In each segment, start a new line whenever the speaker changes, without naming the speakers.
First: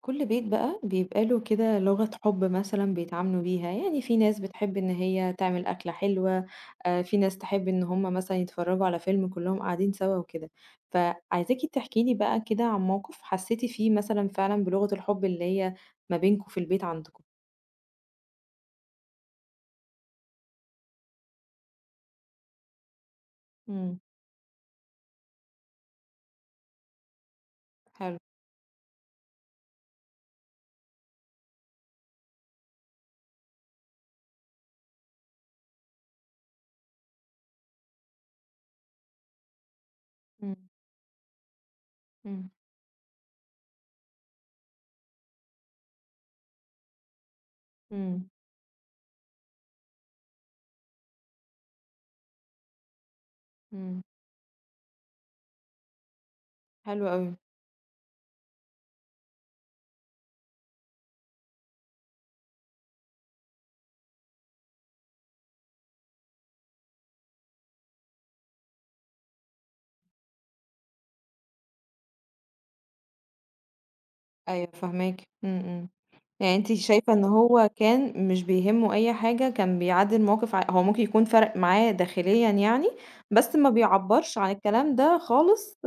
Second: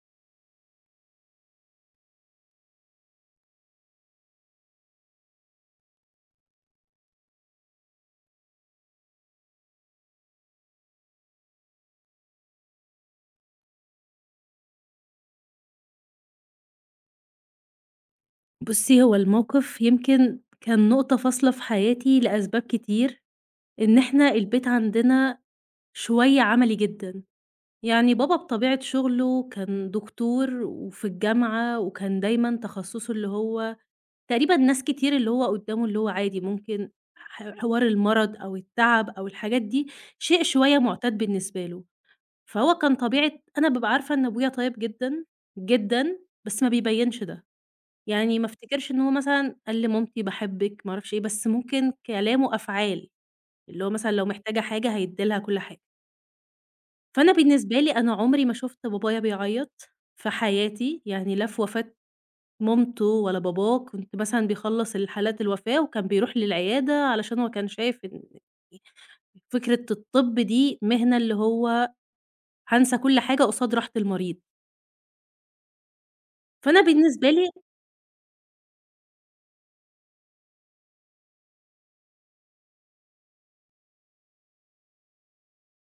كل بيت بقى بيبقى له كده لغة حب مثلا بيتعاملوا بيها. يعني في ناس بتحب ان هي تعمل أكلة حلوة، آه، في ناس تحب ان هم مثلا يتفرجوا على فيلم كلهم قاعدين سوا وكده. فعايزاكي تحكي لي بقى كده عن موقف حسيتي فيه مثلا فعلا بلغة الحب اللي هي ما بينكم في البيت عندكم.
بُصّي، هو الموقف يمكن كان نقطة فاصلة في حياتي لأسباب كتير، إن
امم.
إحنا البيت عندنا شوية عملي جدًا، يعني
حلو.
بابا بطبيعة شغله كان دكتور وفي الجامعة وكان دايمًا تخصُّصه اللي هو تقريبًا ناس كتير اللي هو قدّامه اللي هو عادي ممكن حوار المرض أو التعب أو الحاجات دي شيء
مم.
شوية معتاد بالنسبة له،
مم.
فهو كان طبيعة أنا بابقى عارفة إن أبويا طيب جدًا، جدًا، بس ما بيبيّنش ده.
امم.
يعني ما افتكرش إن هو مثلًا قال لمامتي باحبِّك ما أعرفش إيه، بس ممكن كلام وأفعال، اللي هو
امم،
مثلًا لو محتاجة حاجة هيدّي لها كل حاجة.
حلو قوي.
فأنا بالنسبة لي أنا عمري ما شُفت بابايا بيعيّط في حياتي، يعني لا في وفاة مامته ولا باباه، كنت مثلًا بيخلّص الحالات الوفاة وكان بيروح للعيادة علشان هو كان شايف إن فكرة الطِب دي مهنة اللي هو هانسى كل حاجة قصاد راحة المريض.
أيوه فاهماكِ، إمم، إمم. يعني أنتِ
فأنا
شايفة إن
بالنسبة لي
هو كان مش بيهمه أي حاجة، كان بيعدّي المواقف هو ممكن يكون فرق معاه داخليًا يعني، بس ما بيعبّرش عن الكلام ده خالص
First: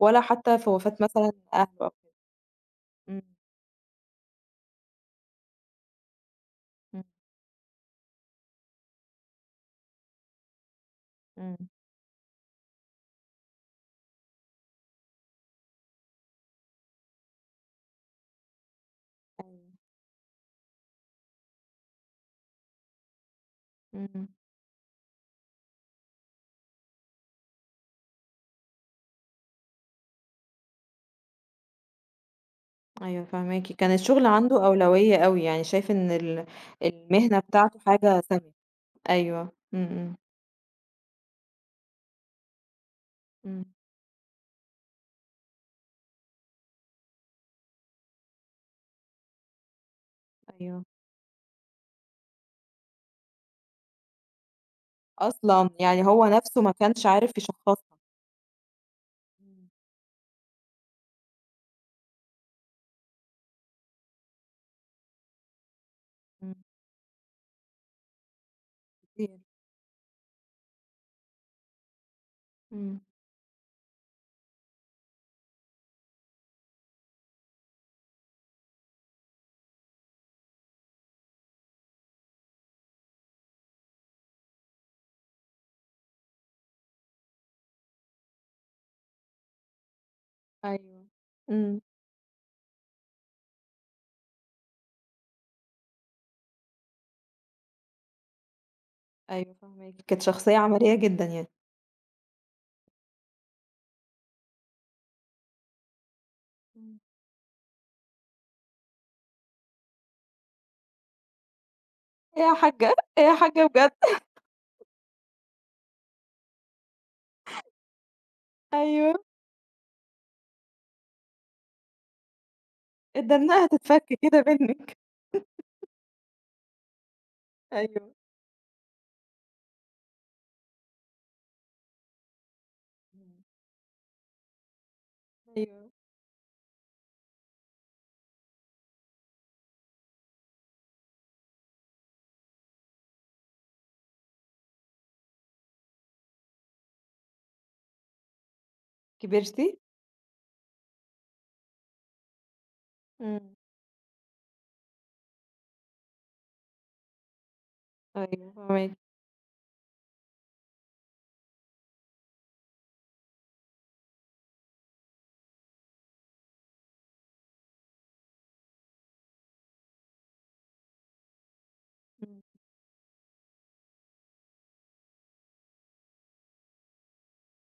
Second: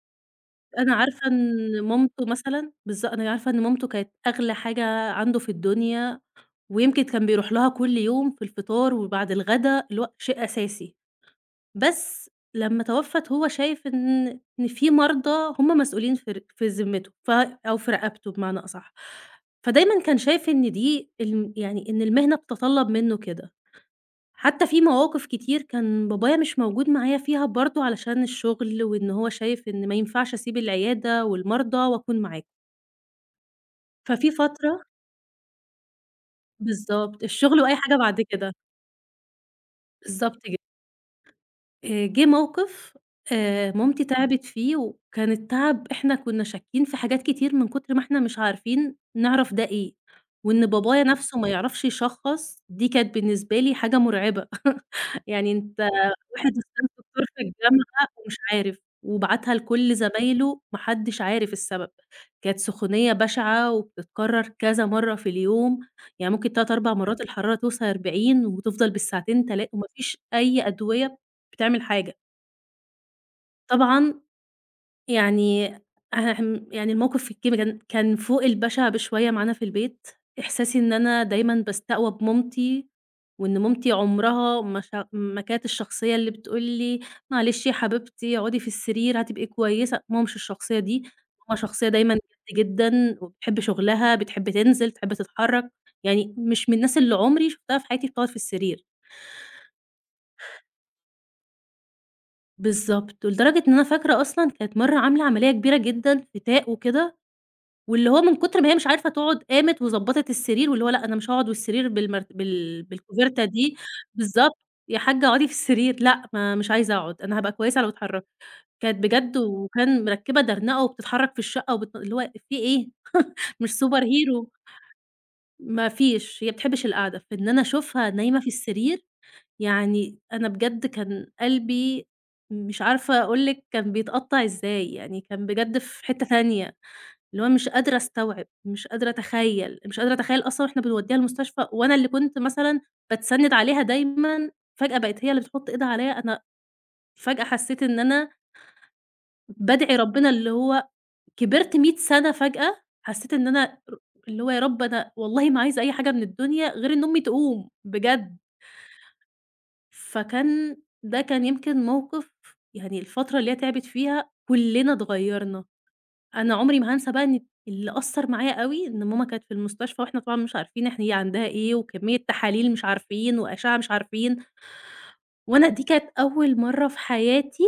ولا حتى في وفاة مثلًا أهله. إمم،
أنا عارفة إن مامته كانت أغلى حاجة عنده في الدنيا، ويمكن
إمم،
كان بيروح لها كل يوم في الفطار وبعد الغدا، اللي هو شيء أساسي.
إمم،
بس لمّا توفّت هو شايف إن في مرضى هم مسؤولين في ذمته أو في رقبته بمعنى أصح.
أيوه،
فدايمًا كان شايف إن دي الم يعني إن المهنة بتتطلّب منّه كده.
إمم،
حتى في مواقف كتير كان بابايا مش موجود معايا فيها برضه علشان الشغل، وإن هو شايف إن ما ينفعش أسيب العيادة والمرضى وأكون معاكم،
أيوه فاهماكِ. كان الشغل
ففي
عنده
فترة
أولوية أوي، يعني شايف إن
بالضبط،
المهنة
الشغل وأي
بتاعته
حاجة بعد
حاجة
كده،
سامية. أيوه، إمم، إمم،
بالضبط جِه موقِف
إمم،
مامتي تعبِت فيه وكان التعب إحنا كُنّا شاكين في حاجات كتير من كتر ما إحنا مش عارفين نعرف ده إيه، وإن
أيوه.
بابايا نَفْسه ما يعرفش يشخّص دي كانت بالنسبة لي حاجة مرعبة. يعني
أصلًا
أنت
يعني هو
واحد
نَفْسه ما
أسنان
كانش
دكتور
عارف
في
يشخّصها.
الجامعة ومش عارف وبعتها
إمم،
لكل زمايله ما حدّش عارف السبب. كانت سخونية بشعة وبتتكرّر كذا مرّة في اليوم، يعني ممكن
إمم،
3، 4 مرّات الحرارة توصل 40 وتفضل
كتير.
بالساعتين، وما فيش أي أدوية بتعمل حاجة.
إمم.
طبعًا يعني أهم يعني الموقف الكب كان كان فوق البشع بشوية معانا في البيت، إحساسي إن أنا دايمًا باستقوى بمامتي، وإن مامتي عمرها ما ش ما كانت الشخصية اللي بتقول لي: "معلش يا حبيبتي اقعدي في السرير هتبقي كويسة." ماما مش الشخصية دي،
أيوه.
ماما
إمم.
شخصية دايمًا جدًا وبتحب شغلها، بتحب تنزل، بتحب تتحرك، يعني مش من الناس اللي عمري شُفتها في حياتي بتقعد في السرير.
أيوه فاهماكِ. كانت شخصية عملية جدًا يعني.
بالضبط، ولدرجة إن أنا فاكرة أصلًا كانت مرّة عاملة عملية كبيرة جدًا في تاء
إمم.
وكده، واللي هو من كتر ما هي مش عارفة تقعد قامت وضبّطت السرير، واللي هو لأ أنا مش هاقعد والسرير بالمر
إيه يا
بال
حاجّة، إيه يا
بالكوفيرتا
حاجّة
دي
بجد.
بالضبط، يا حاجة اقعدي في السرير، لأ ما مش عايزة أقعد، أنا هابقى كويسة لو اتحركت، كانت
أيوه.
بجد وكان مركبة درنقة وبتتحرك في الشقة اللي هو في إيه؟
الدنّاها
مش سوبر
تتفك كده
هيرو،
منِّك.
ما فيش، هي بتحبش القعدة، فإن أنا أشوفها
أيوه.
نايمة في السرير يعني أنا بجد كان قلبي مش عارفة
إمم.
أقول لِك كان بيتقطّع إزاي، يعني كان بجد
أيوه.
في حتّة تانية، اللي هو مش قادرة أستوعب، مش قادرة أتخيّل، مش قادرة أتخيّل أصلًا وإحنا بنودّيها المستشفى وأنا اللي كنت مثلًا باتسنّد عليها دايمًا، فجأة بقت هي اللي بتحُط إيدها عليَّ، أنا فجأة حسّيت إن أنا
كبرتِ؟
بادعي ربنا اللي هو كبرت 100 سَنة فجأة، حسّيت إن
إمم.
أنا ر اللي هو يا رب أنا والله ما عايزة أي حاجة من الدنيا غير إن أمي تقوم بجد.
أيوه فاهماكِ.
فكان ده كان يمكن موقف يعني الفترة اللي هي تعبِت فيها كُلّنا اتغيّرنا، أنا عمري ما هانسى بقى إن اللي أثّر معايا أوي إن ماما كانت في المستشفى وإحنا طبعًا مش عارفين إحنا هي عندها إيه، وكمية
إمم.
تحاليل مش عارفين، وأشعة مش عارفين، وأنا دي كانت أول مرّة في حياتي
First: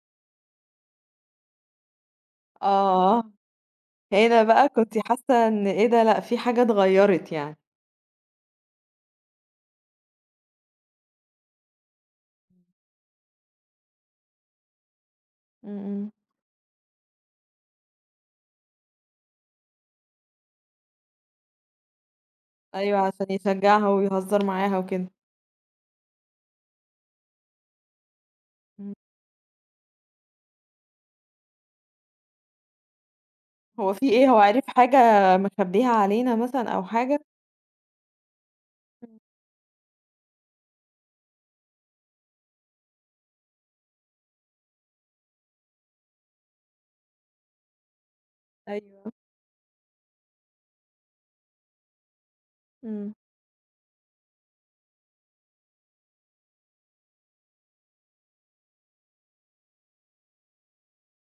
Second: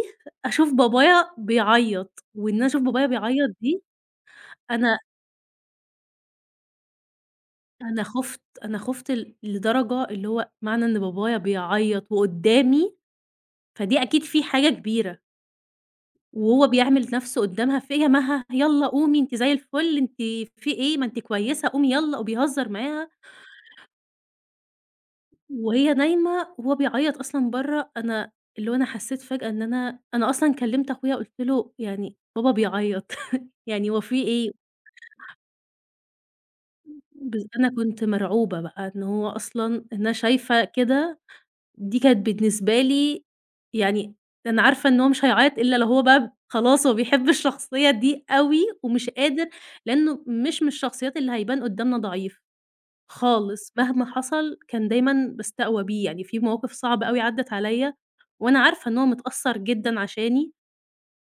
أشوف بابايا بيعيّط، وإن أنا أشوف بابايا
آه.
بيعيّط دي
هنا بقى كنتِ
أنا
حاسّة إن إيه ده، لأ في حاجة اتغيّرت يعني.
أنا خُفت، أنا خُفت لدرجة اللي هو معنى إن بابايا بيعيّط وقُدّامي، فدي أكيد في حاجة كبيرة.
إمم، إمم.
وهو بيعمل نَفْسه قدّامها فيا مها، يالّا قومي أنتِ زي الفل، أنتِ في إيه، ما أنتِ كويسة قومي يالّا، وبيهزر
أيوه،
معاها
عشان يشجّعها ويهزّر معاها وكده.
وهي نايمة وهو بيعيّط أصلًا برّه، أنا اللي هو أنا
إمم.
حسّيت فجأة إن أنا أصلًا كلّمت أخويا قُلت له: "يعني بابا بيعيّط يعني
هو
هو
في
في
إيه، هو
إيه؟"
عرف حاجة مخبّيها علينا مثلًا أو حاجة؟
بس أنا كنت مرعوبة بقى إن
إمم.
هو أصلًا إن أنا شايفة كده دي كانت بالنسبة لي يعني أنا عارفة إن هو مش هيعيّط إلا لو هو بقى خلاص هو بيحب الشخصية دي أوي ومش
أيوه.
قادر لإنه مش من الشخصيات اللي هيبان قدّامنا ضعيف
إمم.
خالص، مهما حصل كان دايمًا باستقوى بيه، يعني في مواقف صعبة أوي عدّت عليّا وأنا عارفة إن هو متأثّر جدًا عشاني،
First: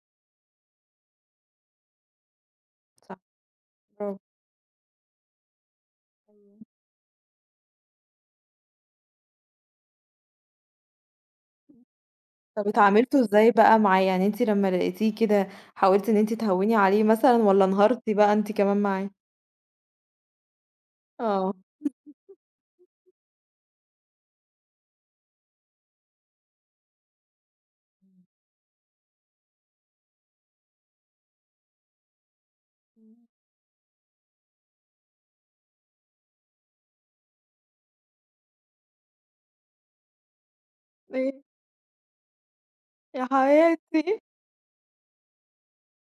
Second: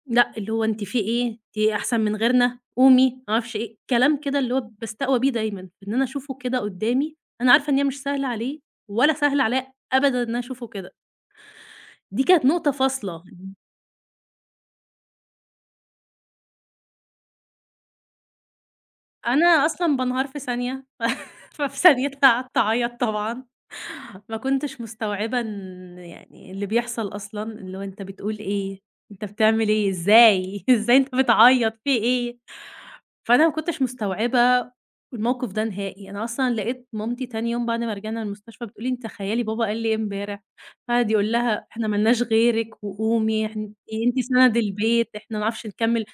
لأ اللي هو أنتِ في إيه؟ أنتِ إيه أحسن من غيرنا، قومي
صح.
ما أعرفش إيه،
برافو.
كلام كده اللي هو باستقوى بيه دايمًا، إن أنا أشوفه كده
أيوه.
قدّامي أنا عارفة إن هي مش سهلة عليه ولا سهل عليّا أبدًا إن أنا أشوفه كده. دي كانت
طَب
نقطة
اتعاملتوا
فاصلة،
إزاي بقى معاه؟ يعني أنتِ لمّا لقيتيه كده حاولتِ إن أنتِ تهوّني عليه مثلًا والّا انهارتِ بقى أنتِ كمان معاه؟
أنا أصلًا بانهار في ثانية،
آه،
ففي ثانيتها قعدت أعيّط طبعًا، ما كنتش مستوعبة إن يعني اللي بيحصل أصلًا، اللي هو أنت بتقول إيه، أنت بتعمل إيه، إزاي، إزاي أنت بتعيّط، في إيه؟ فأنا ما كنتش مستوعبة الموقف ده نهائي، أنا أصلًا لقيت مامتي تاني يوم بعد ما رجعنا المستشفى بتقول لي: "أنتِ تخيّلي بابا قال لي إيه امبارح؟" فقعد يقول
إيه،
لها: "إحنا ما لناش غيرِك
يا
وقومي، إحن إيه، أنتِ
حياتي،
سَند البيت، إحنا ما نعرفش نكمّل."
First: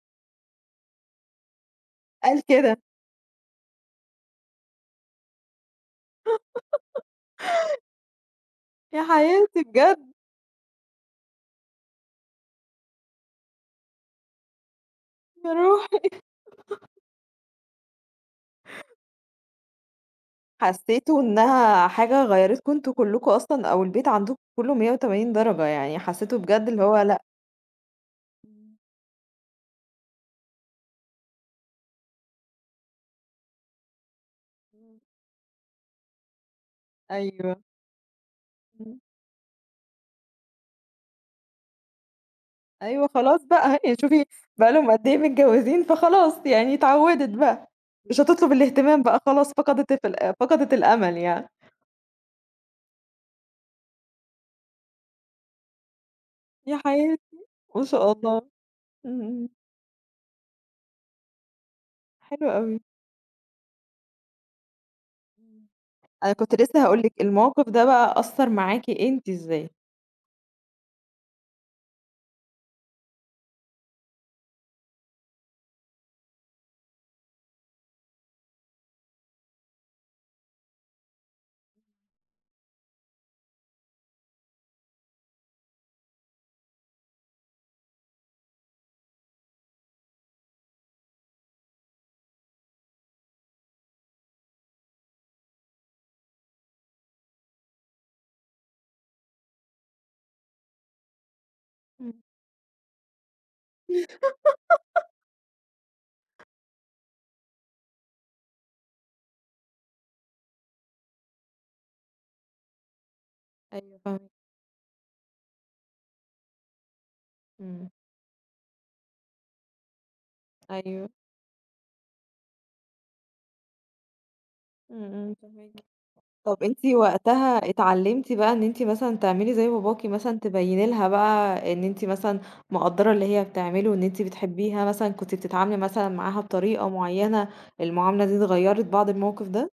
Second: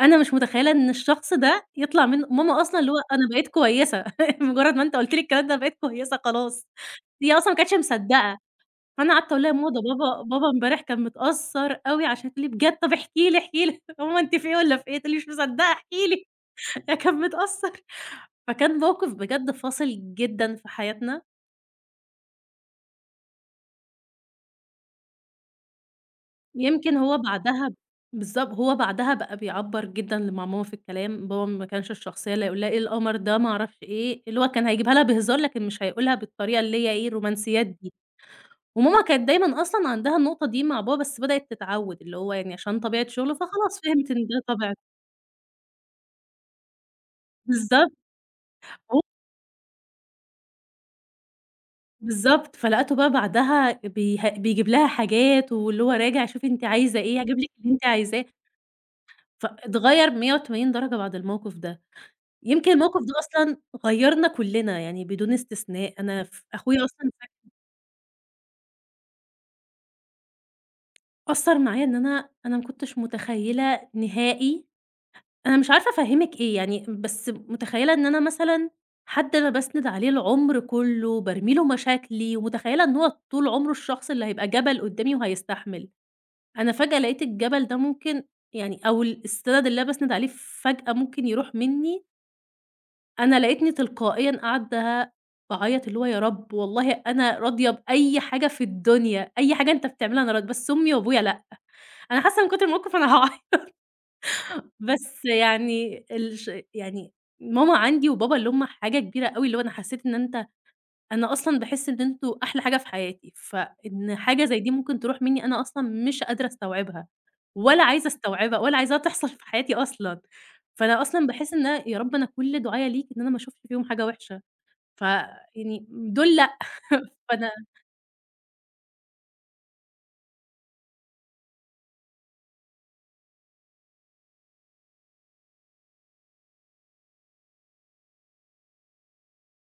أنا مش متخيّلة إن الشخص ده يطلع منّه
قال
ماما
كده،
أصلًا اللي هو أنا بقيت كويسة، مجرّد ما أنت قُلت لي الكلام ده بقيت كويسة خلاص، هي أصلًا ما كانتش مصدّقة،
يا
فأنا قعدت أقول لها: "يا
حياتي
ماما ده
بجد،
بابا امبارح كان متأثّر أوي عشان." تقول لي: "بجد؟ طَب احكي لي، احكي لي." "يا ماما أنتِ في إيه والّا في إيه؟" تقول لي: "مش
يا
مصدّقة احكي
روحي.
لي، ده كان متأثّر." فكان موقِف بجد فاصل جدًا في
حسيتوا
حياتنا.
إنها حاجة غيّرتكم أنتم كلّكم أصلًا أو البيت عندكم كلّه 180 درجة، يعني حسيتوا بجد اللي
يمكن
هو
هو
لأ.
بعدها هو
إمم،
بعدها بقى بيعبّر جدًا لمع ماما في الكلام، بابا ما كانش الشخصية اللي هيقول لها إيه القمر ده ما أعرفش إيه، اللي هو كان هيجيبها
إمم،
لها بهزار لكن مش هيقولها بالطريقة اللي هي إيه
أيوه.
الرومانسيات دي، وماما كانت دايمًا أصلًا عندها النقطة دي مع بابا بس بدأت تتعوّد، اللي هو يعني عشان طبيعة
أيوه
شغله
خلاص بقى
فخلاص
أهي
فهمت
شوفي
إن ده
بقى
طبيعته،
لهم قد إيه متجوزين، فخلاص يعني اتعوّدت بقى،
بالضبط
مش هتطلب
هو
الاهتمام بقى خلاص فقدت ف ال فقدت الأمل يعني.
بالضبط، فلقيته بقى بعدها بيه بيجيب لها حاجات واللي هو راجع شوفي أنتِ
يا
عايزة إيه،
حياتي،
هاجيب لِك اللي أنتِ
ما شاء
عايزاه،
الله، إمم، إمم،
فاتغيّر 180 درجة بعد الموقف ده.
حلو
يمكن
أوي.
الموقف ده أصلًا غيّرنا كُلّنا، يعني بدون
إمم.
استثناء. أنا
أنا
ف
كنت لسه
أخويا
هاقول
أصلًا
لِك
ف
الموقف ده بقى أثّر معاكِ أنتِ إزاي؟
أثّر معايا إن أنا ما كنتش متخيّلة نهائي أنا مش عارفة أفهّمِك إيه يعني، بس متخيّلة إن أنا مثلًا حد أنا باسند عليه العُمر كُلّه، بارمي له مشاكلي، ومتخيّلة إن هو طول عُمره الشخص اللي هيبقى جبل قُدّامي وهيستحمل. أنا فجأة لقيت الجبل ده ممكن يعني أو ال السَنَد اللي أنا باسند عليه فجأة ممكن يروح منّي أنا لقيتني تلقائيًا قاعدة باعيّط اللي هو يا رب والله أنا راضية بأي حاجة في الدنيا، أي حاجة أنت بتعملها أنا راضية، بس أمي وأبويا لأ،
إمم،
أنا حاسة من كتر الموقف أنا هاعيط بس يعني يعني ماما عندي وبابا اللي هُم حاجة كبيرة أوي، اللي هو أنا حسيت إن أنت أنا أصلًا باحس إن أنتم أحلى حاجة في حياتي،
أيوه
فإن
فاهماكِ.
حاجة زي دي ممكن تروح مني أنا أصلًا مش قادرة أستوعبها، ولا
إمم،
عايزة أستوعبها ولا عايزاها تحصل في حياتي أصلًا، فأنا
أيوه،
أصلًا باحس إن أنا يا رب أنا كل دُعايا ليك إن أنا ما أشوفش فيهم حاجة وحشة. ف
إمم، إمم، فاهماكِ.
يعني دول لأ،
طب أنتِ
فأنا
وقتها اتعلمتِ بقى إن أنتِ مثلًا تعملي زي باباكِ مثلًا تبيّني لها بقى إن أنتِ مثلًا مقدّرة اللي هي بتعمله وإن أنتِ بتحبيها مثلًا، كنتِ بتتعاملي مثلًا معاها بطريقة معيّنة، المعاملة دي اتغيّرت بعد الموقف ده؟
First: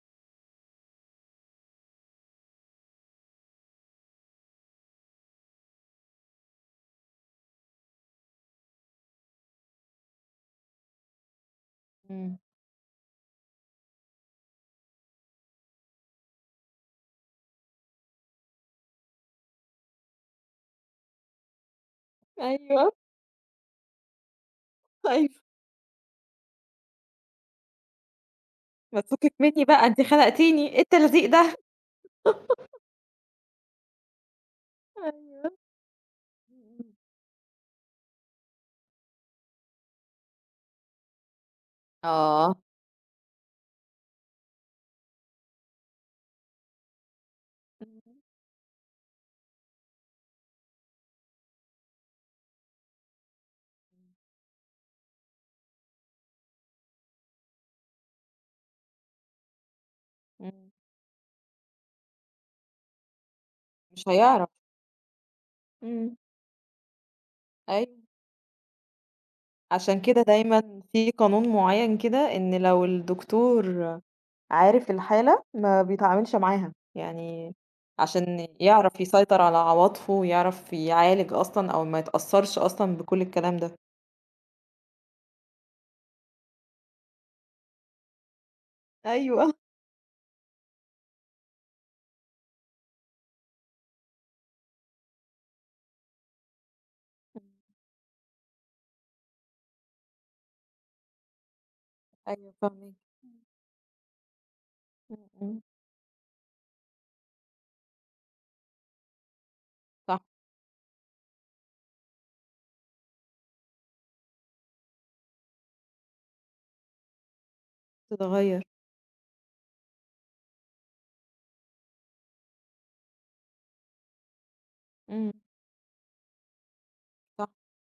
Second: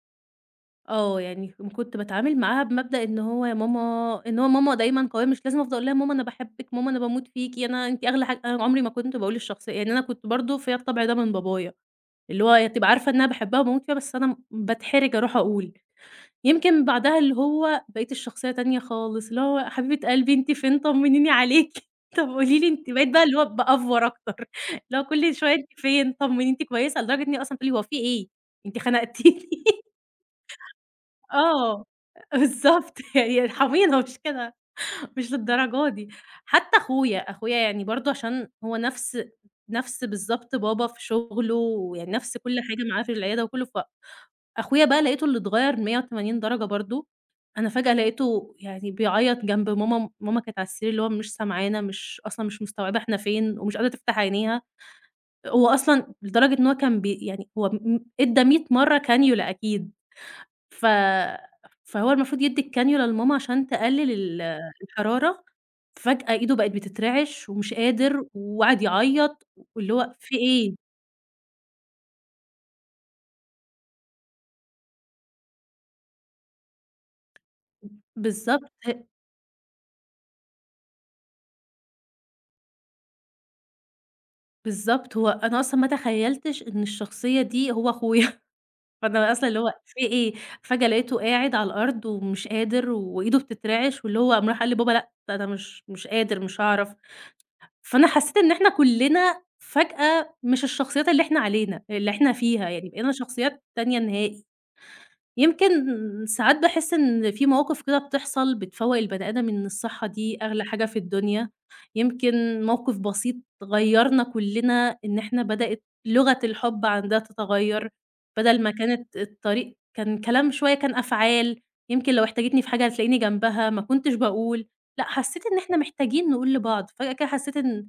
آه، يعني كنت باتعامل معاها بمبدأ إن هو يا ماما إن هو ماما دايمًا قوية مش لازم أفضل أقول لها ماما أنا باحبِك، ماما أنا باموت فيكِ، أنا أنتِ أغلى حاجة أنا عمري ما كنت باقول الشخصية يعني أنا كنت برضه فيّا الطبع ده من بابايا،
إمم.
اللي هو هي تبقى عارفة إن أنا باحبها وباموت فيها بس أنا باتحرج أروح أقول. يمكن بعدها اللي هو بقيت الشخصية تانية خالص، اللي هو حبيبة قلبي أنتِ فين طمنيني عليكِ، طب قولي لي أنتِ
أيوه،
بقيت بقى اللي هو بأفور أكتر، اللي هو كل
أيوه،
شوية أنتِ فين، طمنيني أنتِ كويسة، لدرجة إن هي أصلًا بتقول لي: "هو في إيه، أنتِ
ما تفكِك
خنقتيني."
مني بقى أنتِ خنقتيني، إيه التلزيق ده؟
آه، بالضبط يعني ارحمينا مش كده، مش
أيوه.
للدرجة دي. حتى
إمم.
أخويا، أخويا يعني برضه عشان هو نفس نفس بالضبط بابا في شغله، ويعني نفس
آه.
كل حاجة معاه في العيادة وكله، أخويا بقى لقيته اللي اتغيّر 180 درجة برضه، أنا فجأة
إمم،
لقيته يعني بيعيّط جنب ماما، ماما كانت على السرير اللي هو مش سامعانا، مش مستوعبة إحنا فين، ومش قادرة تفتح عينيها، هو أصلًا لدرجة إن هو كان بي يعني هو م ادّى 100 مرّة كانيولا أكيد،
إمم.
ف فهو المفروض يدّي الكانيولا لماما عشان
مش
تقلل
هيعرف.
الحرارة،
إمم،
فجأة إيده بقت بتترعش ومش
أيوه،
قادر وقعد يعيّط واللي
عشان
هو
كده
في
دايمًا
إيه؟
في قانون معيّن كده إن لو الدكتور عارف الحالة ما بيتعاملش معاها، يعني عشان
بالضبط.
يعرف يسيطر على عواطفه ويعرف يعالج أصلًا أو ما يتأثّرش أصلًا بكل الكلام ده.
بالضبط، هو أنا أصلًا ما تخيّلتش إن الشخصية دي هو أخويا، فأنا أصلًا
أيوه.
اللي هو في إيه، فجأة لقيته قاعد على الأرض ومش قادر وإيده بتترعش، واللي هو قام راح قال لبابا لأ، أنا مش قادر، مش هاعرف،
إمم،
فأنا حسّيت إن إحنا كُلّنا فجأة مش الشخصيات اللي إحنا علينا اللي إحنا
أيوه
فيها، يعني
فاهماكِ.
بقينا شخصيات تانية نهائي.
إمم، إمم،
يمكن ساعات باحس إن في مواقف كده بتحصل بتفوّق البني آدم إن الصحة
صح،
دي أغلى حاجة في الدنيا، يمكن موقف بسيط غيّرنا كلّنا إن إحنا بدأت لغة الحُب عندها تتغيّر، بدل
تتغيّر،
ما كانت الطريق كان كلام شوية كان أفعال، يمكن لو احتاجتني في حاجة هتلاقيني جنبها، ما كنتش باقول، لأ
إمم،
حسّيت إن إحنا محتاجين نقول لبعض، فجأة كده
صح،
حسّيت إن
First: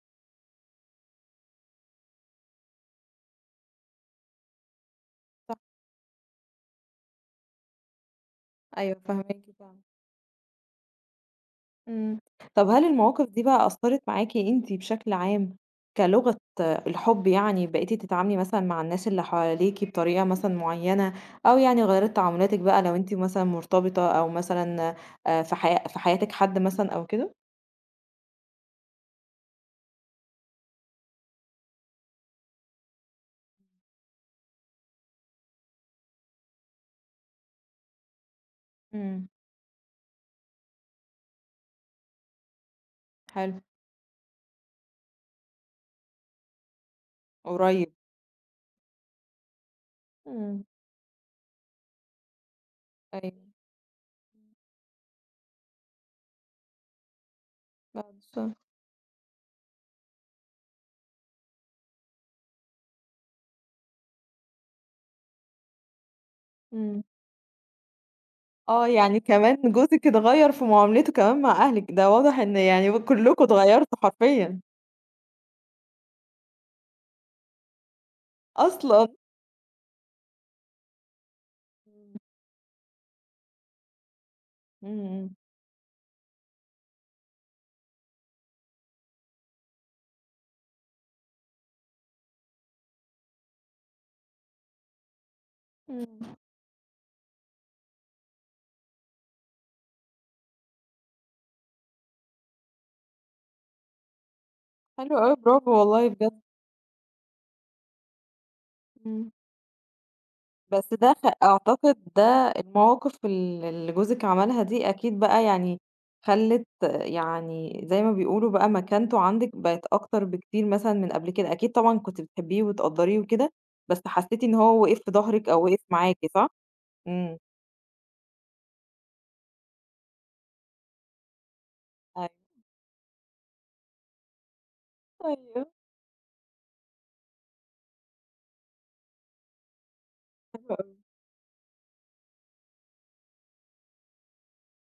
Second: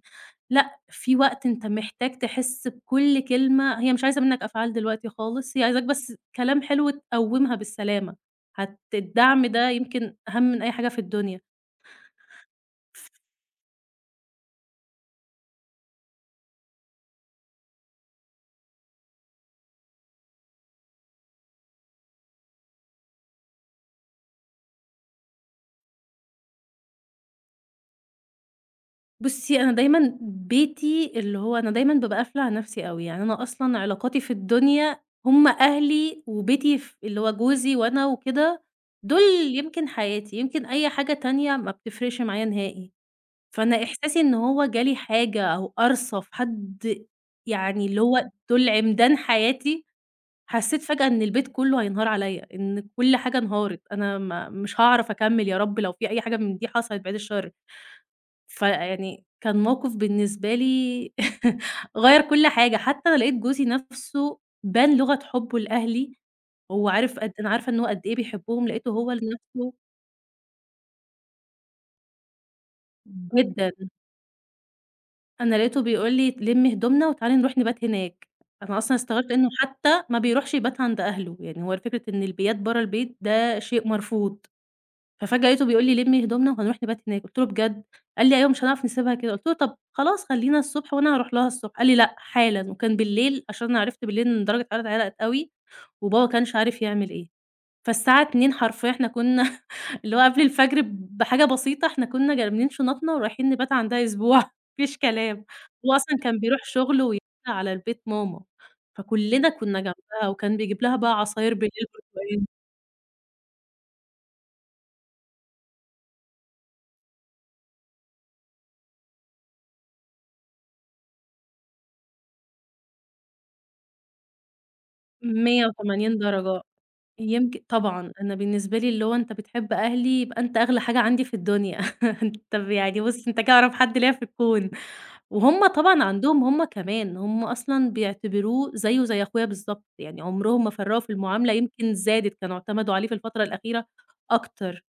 لأ، في وقت أنت محتاج تحس بكل كلمة هي مش عايزة منّك أفعال دلوقتي خالص،
صح،
هي عايزاك بس كلام حلو تقوّمها بالسلامة،
أيوه فاهماكِ
الدعم ده
فعلًا.
يمكن أهم من أي حاجة في الدنيا.
إمم. طب هل المواقف دي بقى أثّرت معاكِ أنتِ بشكل عام كلغة الحُب يعني، بقيتِ تتعاملي مثلًا مع الناس اللي حواليكِ بطريقة مثلًا معيّنة، أو يعني غيّرت تعاملاتِك بقى لو أنتِ مثلًا مرتبطة أو مثلًا في في حياتِك حد مثلًا أو كده؟
بُصّي، أنا دايمًا بيتي اللي هو أنا دايمًا بابقى قافلة على نَفْسي أوي، يعني أنا أصلًا علاقاتي في الدنيا هم أهلي وبيتي اللي هو جوزي وأنا وكده، دول
إمم،
يمكن حياتي، يمكن أي حاجة تانية ما بتفرقش معايا نهائي.
حلو،
فأنا إحساسي إن هو جالي حاجة أو أرصف حد يعني
قريب.
اللي هو دول عمدان حياتي،
إمم،
حسيت فجأة إن البيت كلّه هينهار عليّا، إن كل
أيوه،
حاجة انهارت، أنا ما مش هاعرف أكمّل يا رب لو في أي حاجة من دي حصلت بعد الشر،
بعد شهر.
فيعني كان موقف بالنسبة لي غيّر كل حاجة، حتى أنا لقيت جوزي نَفْسه بان لغة حُبّه لأهلي، هو
إمم.
عارف قد أنا عارفة إن هو قد إيه بيحبّهم،
آه،
لقيته هو
يعني كمان
لنَفْسه
جوزِك اتغيّر في معاملته كمان مع أهلِك، ده واضح إن يعني كلّكم
جدًا.
اتغيّرتوا حرفيًا،
أنا لقيته بيقول لي: "لمّي هدومنا وتعالي نروح نبات هناك." أنا أصلًا
أصلًا!
استغربت إنه حتى ما بيروحش يبات عند أهله، يعني هو فكرة
إمم،
إن البيات برّه البيت ده شيء مرفوض،
إمم،
ففجأة لقيته بيقول لي: "لمّي هدومنا وهنروح نبات هناك." قُلت له: "بجد؟" قال لي: "أيوه مش هنعرف نسيبها كده." قُلت له: "طب خلاص خلّينا الصبح وأنا هاروح لها الصبح." قال لي: "لأ حالًا." وكان بالليل عشان أنا عرفت بالليل إن درجة الحرارة اتعلقت أوي وبابا ما
إمم.
كانش عارف يعمل إيه، فالساعة 02:00 حرفيًا إحنا كنا اللي هو قبل الفجر بحاجة بسيطة، إحنا كنا رامين شنطنا ورايحين نبات عندها أسبوع ما فيش
حلو أوي،
كلام،
برافو
هو
والله
أصلًا كان
بجد.
بيروح شغل ويرجع على البيت ماما،
إمم.
فكلنا كنا جنبها وكان بيجيب
بس
لها بقى
ده
عصاير بالليل
أعتقد ده
برتقان
المواقف اللي جوزِك عملها دي أكيد بقى يعني خلِّت يعني زي ما بيقولوا بقى مكانته عندِك بقت أكتر بكتير مثلًا من قبل كده، أكيد طبعًا كنتِ بتحبيه وبتقدّريه وكده، بس حسّيتِ إن هو وقف في ضهرِك أو وقف
180
معاكِ صح؟
درجة،
إمم،
طبعًا أنا بالنسبة لي اللي هو أنت بتحب أهلي يبقى أنت أغلى حاجة عندي في الدنيا،
أيوه،
أنت ب يعني بُص أنت كده أقرب حد ليّا في الكون.
أيوه،
وهُم طبعًا عندهم هُم كمان، هُم أصلًا بيعتبروه زيه زي أخويا بالضبط، يعني عمرهم ما
حلو أوي،
فرّقوا في المعاملة، يمكن زادت، كانوا اعتمدوا عليه في الفترة الأخيرة أكتر.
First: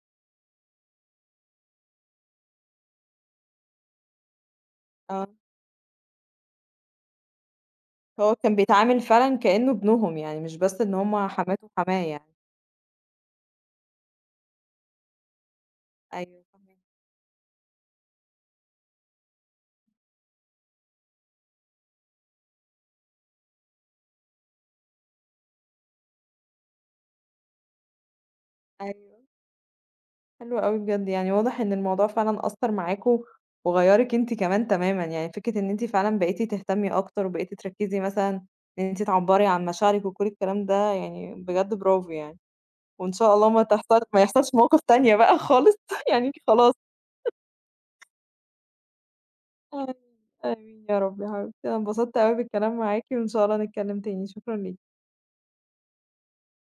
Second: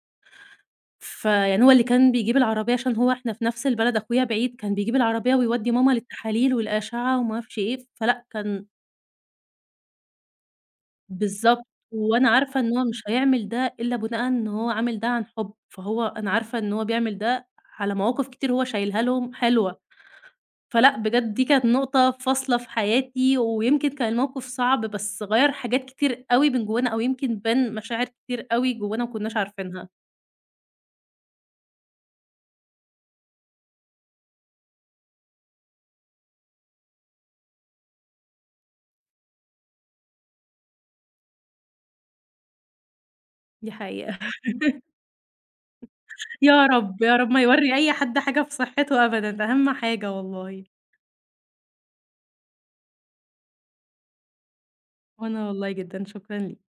فيعني هو اللي كان بيجيب العربية عشان هو إحنا في نفس البلد، أخويا بعيد، كان بيجيب
آه،
العربية ويودّي ماما للتحاليل والأشعة وما أعرفش إيه، فلأ
هو كان
كان
بيتعامل فعلًا كإنه ابنهم يعني مش بس إن هُم
بالضبط،
حماته وحماه
وأنا
يعني،
عارفة إن هو مش هيعمل ده إلا بناءً إن هو عامل ده عن حُب، فهو أنا
أيوه
عارفة إن
فاهماكِ،
هو بيعمل ده على مواقف كتير هو شايلها لهم حلوة. فلأ، بجد دي كانت نقطة فاصلة في حياتي، ويمكن كان الموقف صعب، بس غيّر حاجات كتير أوي من جوانا، أو يمكن بان مشاعر كتير أوي جوانا ما
أيوه.
كناش عارفينها،
حلو أوي بجد، يعني واضح إن الموضوع فعلًا أثّر معاكِ وغيّرِك أنتِ كمان تمامًا، يعني فكرة إن أنتِ فعلًا بقيتِ تهتمي أكتر وبقيتِ تركّزي مثلًا إن أنتِ تعبّري عن مشاعرِك وكل الكلام ده، يعني بجد برافو يعني، وإن شاء الله
دي حقيقة.
ما يحصلش مواقف تانية بقى خالص يعني
يا
خلاص.
رب، يا رب ما يورّي أي حد حاجة في صحته أبدًا، ده أهم
آمين،
حاجة والله.
آمين يا رب يا حبيبتي، أنا انبسطت أوي بالكلام معاكِ وإن شاء الله نتكلّم تاني، شكرًا ليكِ.
وأنا والله جدًا شكرًا ليك.